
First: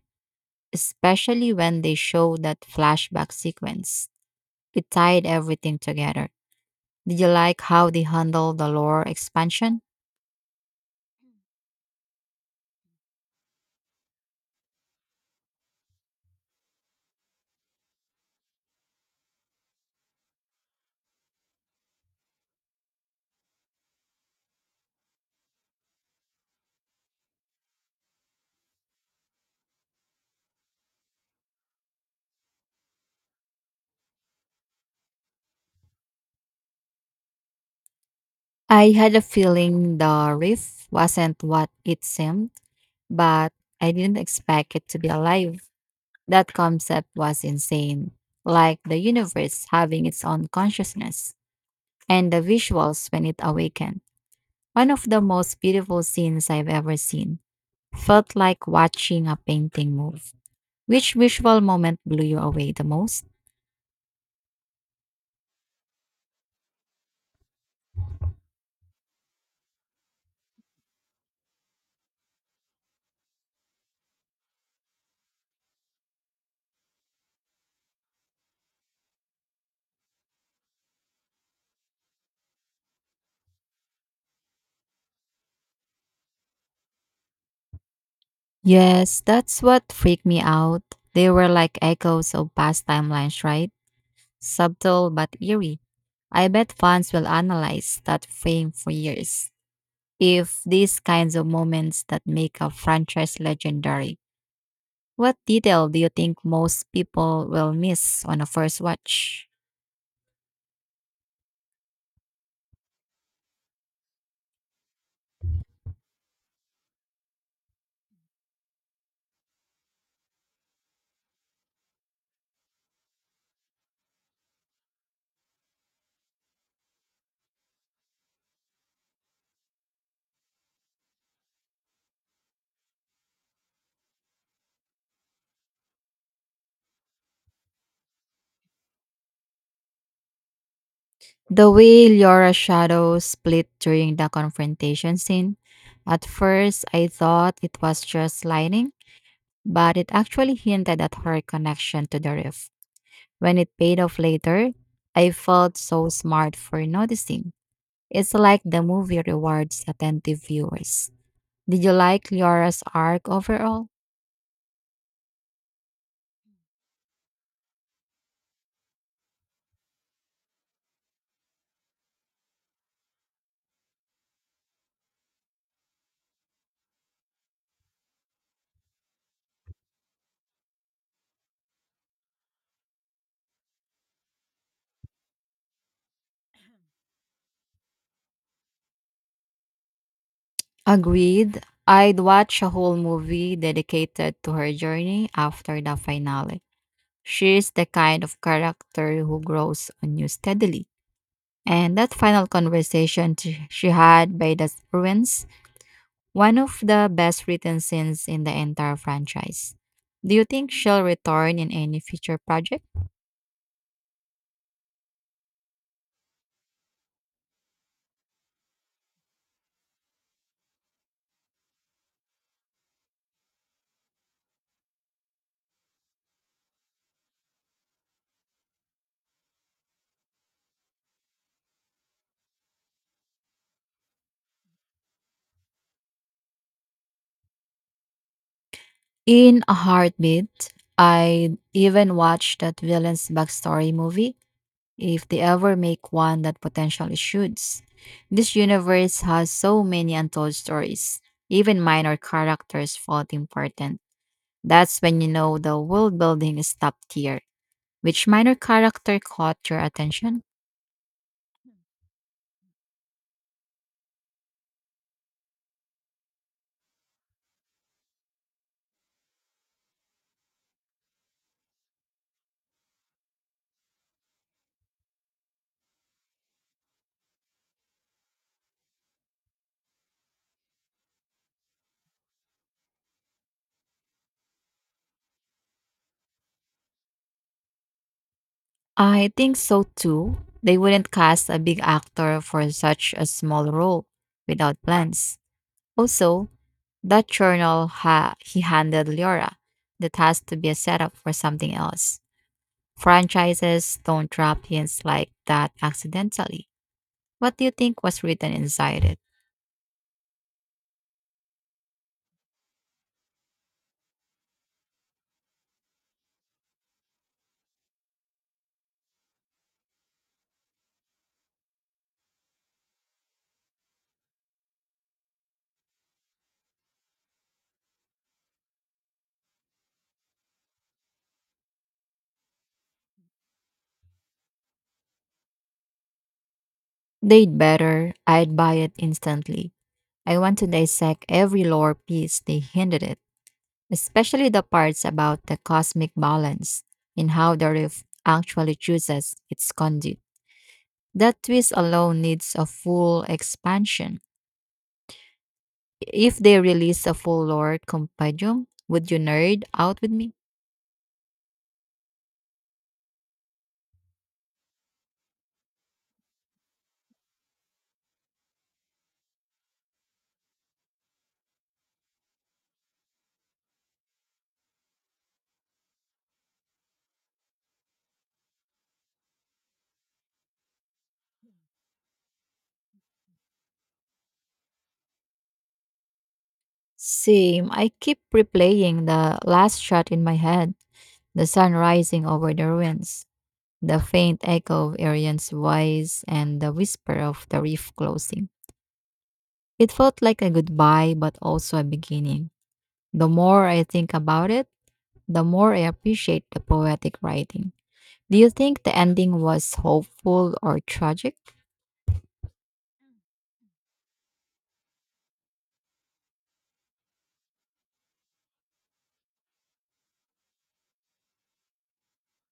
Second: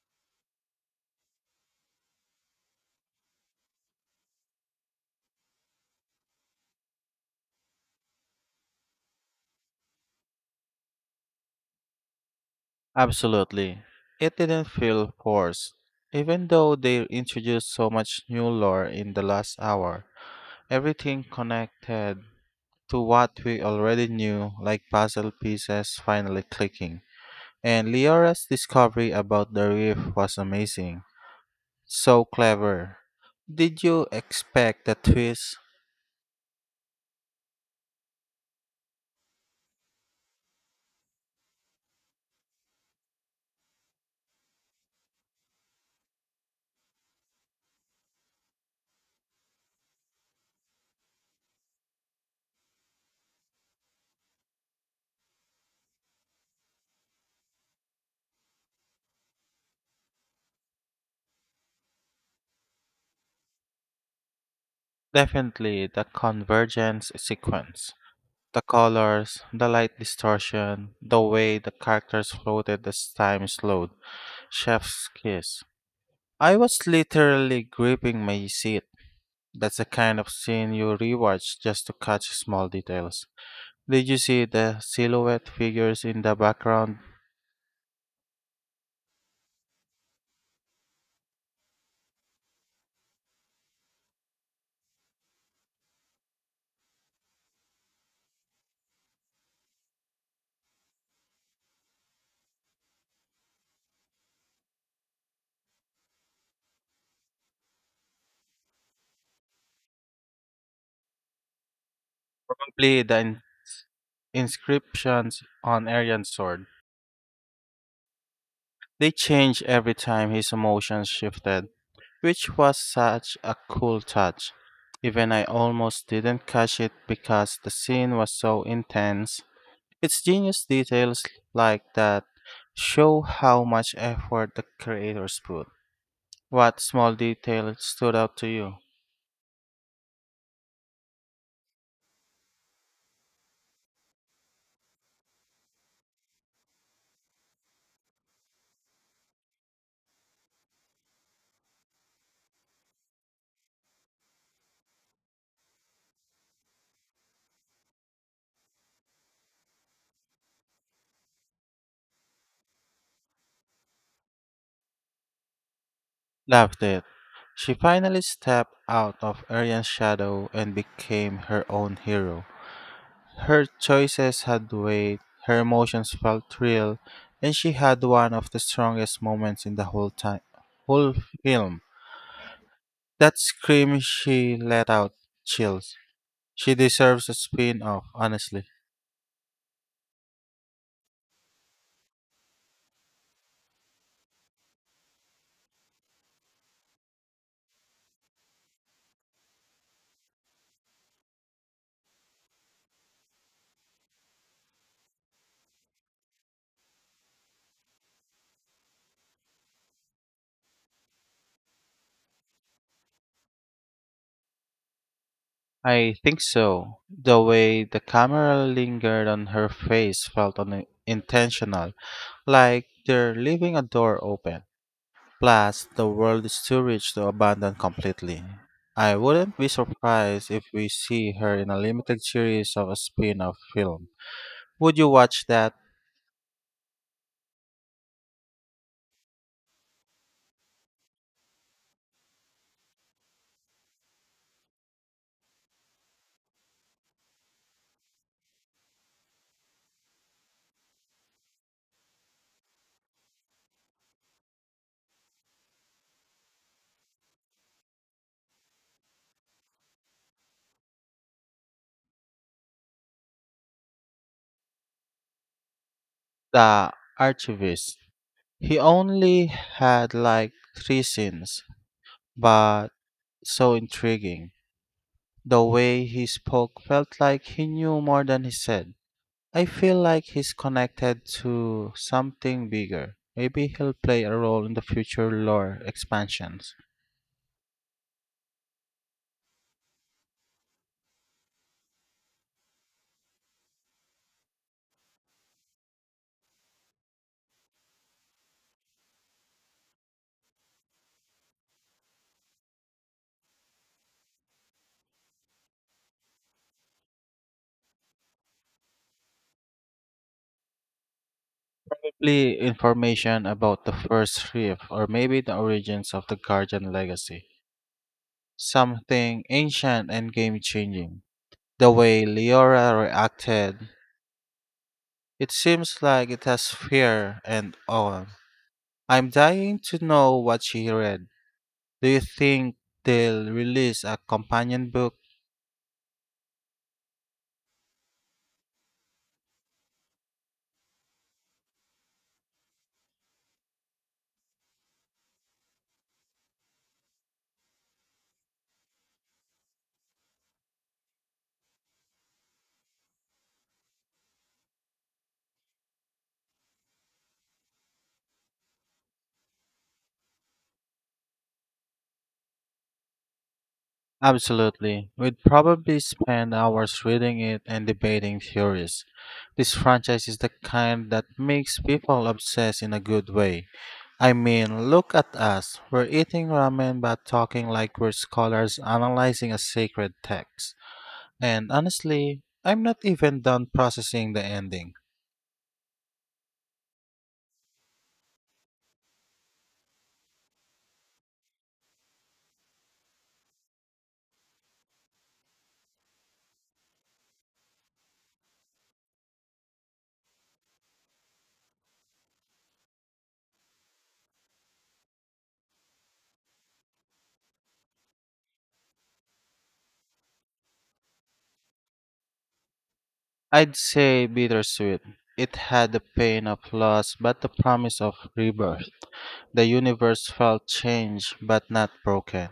[SPEAKER 2] especially when they showed that flashback sequence. It tied everything together. Did you like how they handled the lore expansion?
[SPEAKER 1] Absolutely. It didn't feel forced. Even though they introduced so much new lore in the last hour, everything connected to what we already knew, like puzzle pieces finally clicking. And Leora's discovery about the reef was amazing. So clever. Did you expect the twist?
[SPEAKER 2] I had a feeling the riff wasn't what it seemed, but I didn't expect it to be alive. That concept was insane, like the universe having its own consciousness and the visuals when it awakened. One of the most beautiful scenes I've ever seen. Felt like watching a painting move. Which visual moment blew you away the most?
[SPEAKER 1] Definitely the convergence sequence. The colors, the light distortion, the way the characters floated as time slowed, chef's kiss. I was literally gripping my seat. That's the kind of scene you rewatch just to catch small details. Did you see the silhouette figures in the background?
[SPEAKER 2] Yes, that's what freaked me out. They were like echoes of past timelines, right? Subtle but eerie. I bet fans will analyze that frame for years. If these kinds of moments that make a franchise legendary, what detail do you think most people will miss on a first watch?
[SPEAKER 1] Complete the inscriptions on Aryan's sword. They changed every time his emotions shifted, which was such a cool touch. Even I almost didn't catch it because the scene was so intense. It's genius details like that show how much effort the creators put. What small detail stood out to you?
[SPEAKER 2] The way Laura's shadow split during the confrontation scene. At first, I thought it was just lighting, but it actually hinted at her connection to the roof. When it paid off later, I felt so smart for noticing. It's like the movie rewards attentive viewers. Did you like Liara's arc overall?
[SPEAKER 1] Loved it. She finally stepped out of Aryan's shadow and became her own hero. Her choices had weight, her emotions felt real, and she had one of the strongest moments in the whole film. That scream she let out, chills. She deserves a spin-off, honestly.
[SPEAKER 2] Agreed. I'd watch a whole movie dedicated to her journey after the finale. She's the kind of character who grows on you steadily. And that final conversation she had by the ruins, one of the best written scenes in the entire franchise. Do you think she'll return in any future project?
[SPEAKER 1] I think so. The way the camera lingered on her face felt unintentional, like they're leaving a door open. Plus, the world is too rich to abandon completely. I wouldn't be surprised if we see her in a limited series of a spin off film. Would you watch that?
[SPEAKER 2] In a heartbeat, I even watched that villain's backstory movie if they ever make one that potentially should. This universe has so many untold stories. Even minor characters felt important. That's when you know the world building is top tier. Which minor character caught your attention?
[SPEAKER 1] The Archivist. He only had like three scenes, but so intriguing. The way he spoke felt like he knew more than he said. I feel like he's connected to something bigger. Maybe he'll play a role in the future lore expansions.
[SPEAKER 2] I think so too. They wouldn't cast a big actor for such a small role without plans. Also, that journal he handed Leora, that has to be a setup for something else. Franchises don't drop hints like that accidentally. What do you think was written inside it?
[SPEAKER 1] Probably information about the first reef or maybe the origins of the Guardian legacy. Something ancient and game changing. The way Leora reacted, it seems like it has fear and awe. I'm dying to know what she read. Do you think they'll release a companion book?
[SPEAKER 2] They'd better. I'd buy it instantly. I want to dissect every lore piece they hinted at, especially the parts about the cosmic balance and how the rift actually chooses its conduit. That twist alone needs a full expansion. If they release a full lore compendium, would you nerd out with me?
[SPEAKER 1] Absolutely. We'd probably spend hours reading it and debating theories. This franchise is the kind that makes people obsessed in a good way. I mean, look at us. We're eating ramen but talking like we're scholars analyzing a sacred text. And honestly, I'm not even done processing the ending.
[SPEAKER 2] Same, I keep replaying the last shot in my head, the sun rising over the ruins, the faint echo of Arian's voice, and the whisper of the reef closing. It felt like a goodbye, but also a beginning. The more I think about it, the more I appreciate the poetic writing. Do you think the ending was hopeful or tragic?
[SPEAKER 1] I'd say bittersweet. It had the pain of loss but the promise of rebirth. The universe felt changed but not broken.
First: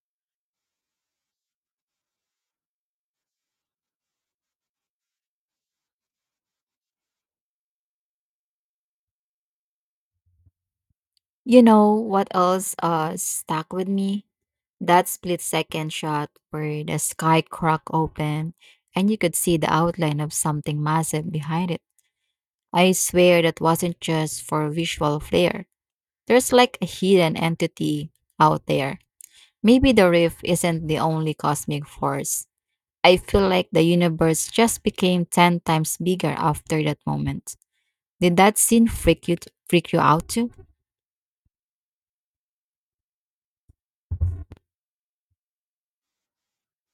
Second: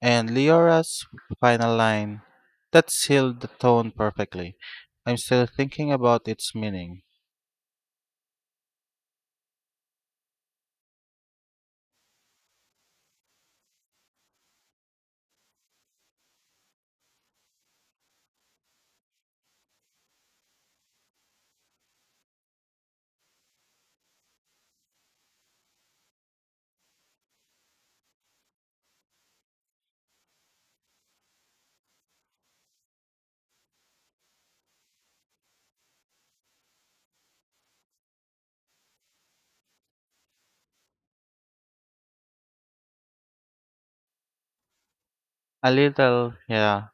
[SPEAKER 1] And Leora's final line, that sealed the tone perfectly. I'm still thinking about its meaning.
[SPEAKER 2] You know what else stuck with me? That split second shot where the sky cracked open and you could see the outline of something massive behind it. I swear that wasn't just for visual flair. There's like a hidden entity out there. Maybe the rift isn't the only cosmic force. I feel like the universe just became 10 times bigger after that moment. Did that scene freak you out too?
[SPEAKER 1] A little, yeah.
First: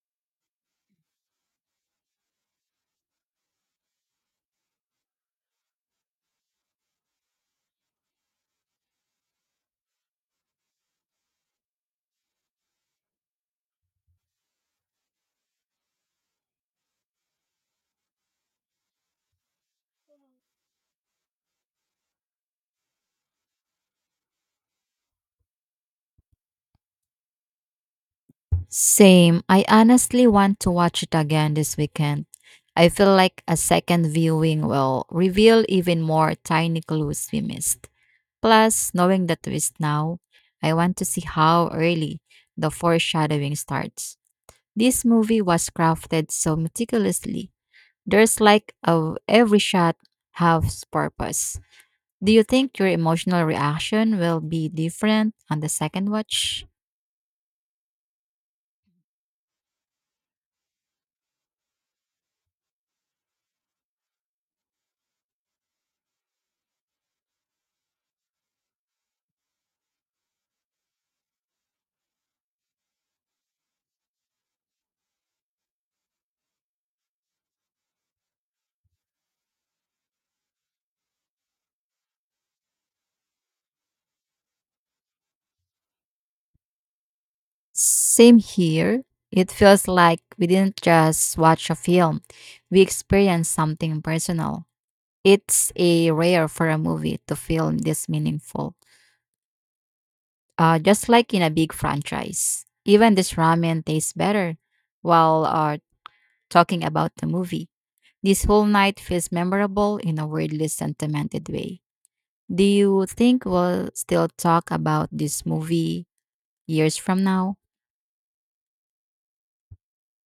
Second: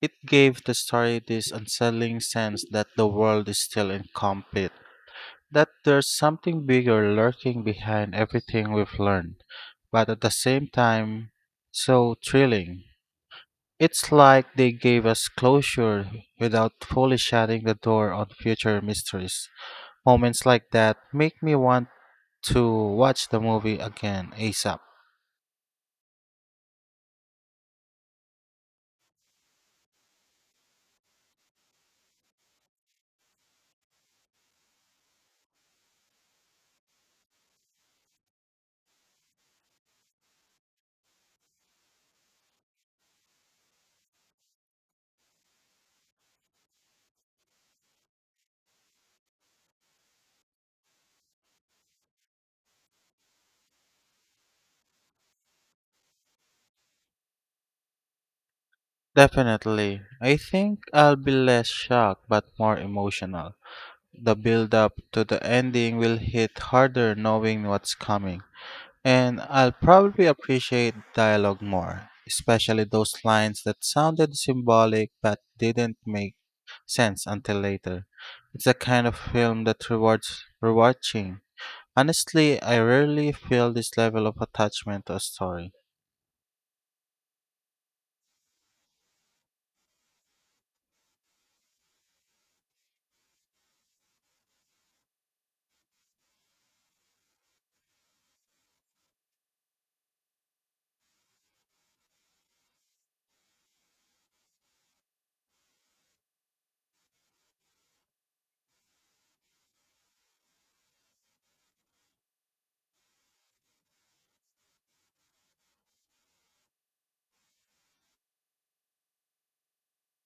[SPEAKER 1] It gave the story this unsettling sense that the world is still incomplete, that there's something bigger lurking behind everything we've learned, but at the same time, so thrilling. It's like they gave us closure without fully shutting the door on future mysteries. Moments like that make me want to watch the movie again, ASAP.
[SPEAKER 2] Same. I honestly want to watch it again this weekend. I feel like a second viewing will reveal even more tiny clues we missed. Plus, knowing the twist now, I want to see how early the foreshadowing starts. This movie was crafted so meticulously. There's like of every shot has purpose. Do you think your emotional reaction will be different on the second watch?
[SPEAKER 1] Definitely. I think I'll be less shocked but more emotional. The build up to the ending will hit harder knowing what's coming. And I'll probably appreciate dialogue more, especially those lines that sounded symbolic but didn't make sense until later. It's the kind of film that rewards rewatching. Honestly, I rarely feel this level of attachment to a story.
[SPEAKER 2] Same here. It feels like we didn't just watch a film, we experienced something personal. It's a rare for a movie to feel this meaningful, just like in a big franchise. Even this ramen tastes better while talking about the movie. This whole night feels memorable in a weirdly sentimented way. Do you think we'll still talk about this movie years from now?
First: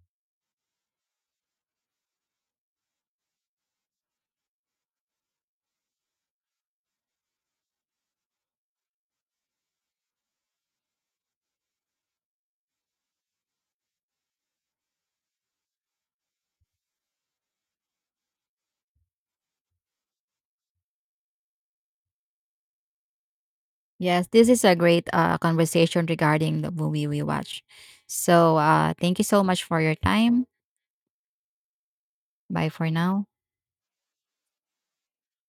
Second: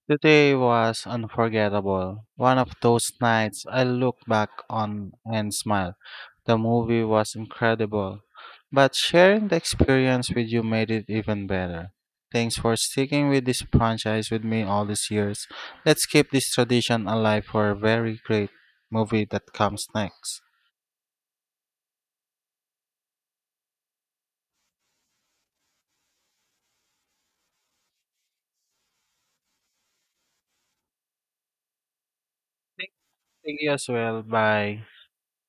[SPEAKER 1] Today was unforgettable. One of those nights I look back on and smile. The movie was incredible, but sharing the experience with you made it even better. Thanks for sticking with this franchise with me all these years. Let's keep this tradition alive for a very great movie that comes next.
[SPEAKER 2] Yes, this is a great conversation regarding the movie we watch. So, thank you so much for your time. Bye for now.
[SPEAKER 1] Thank you as well. Bye.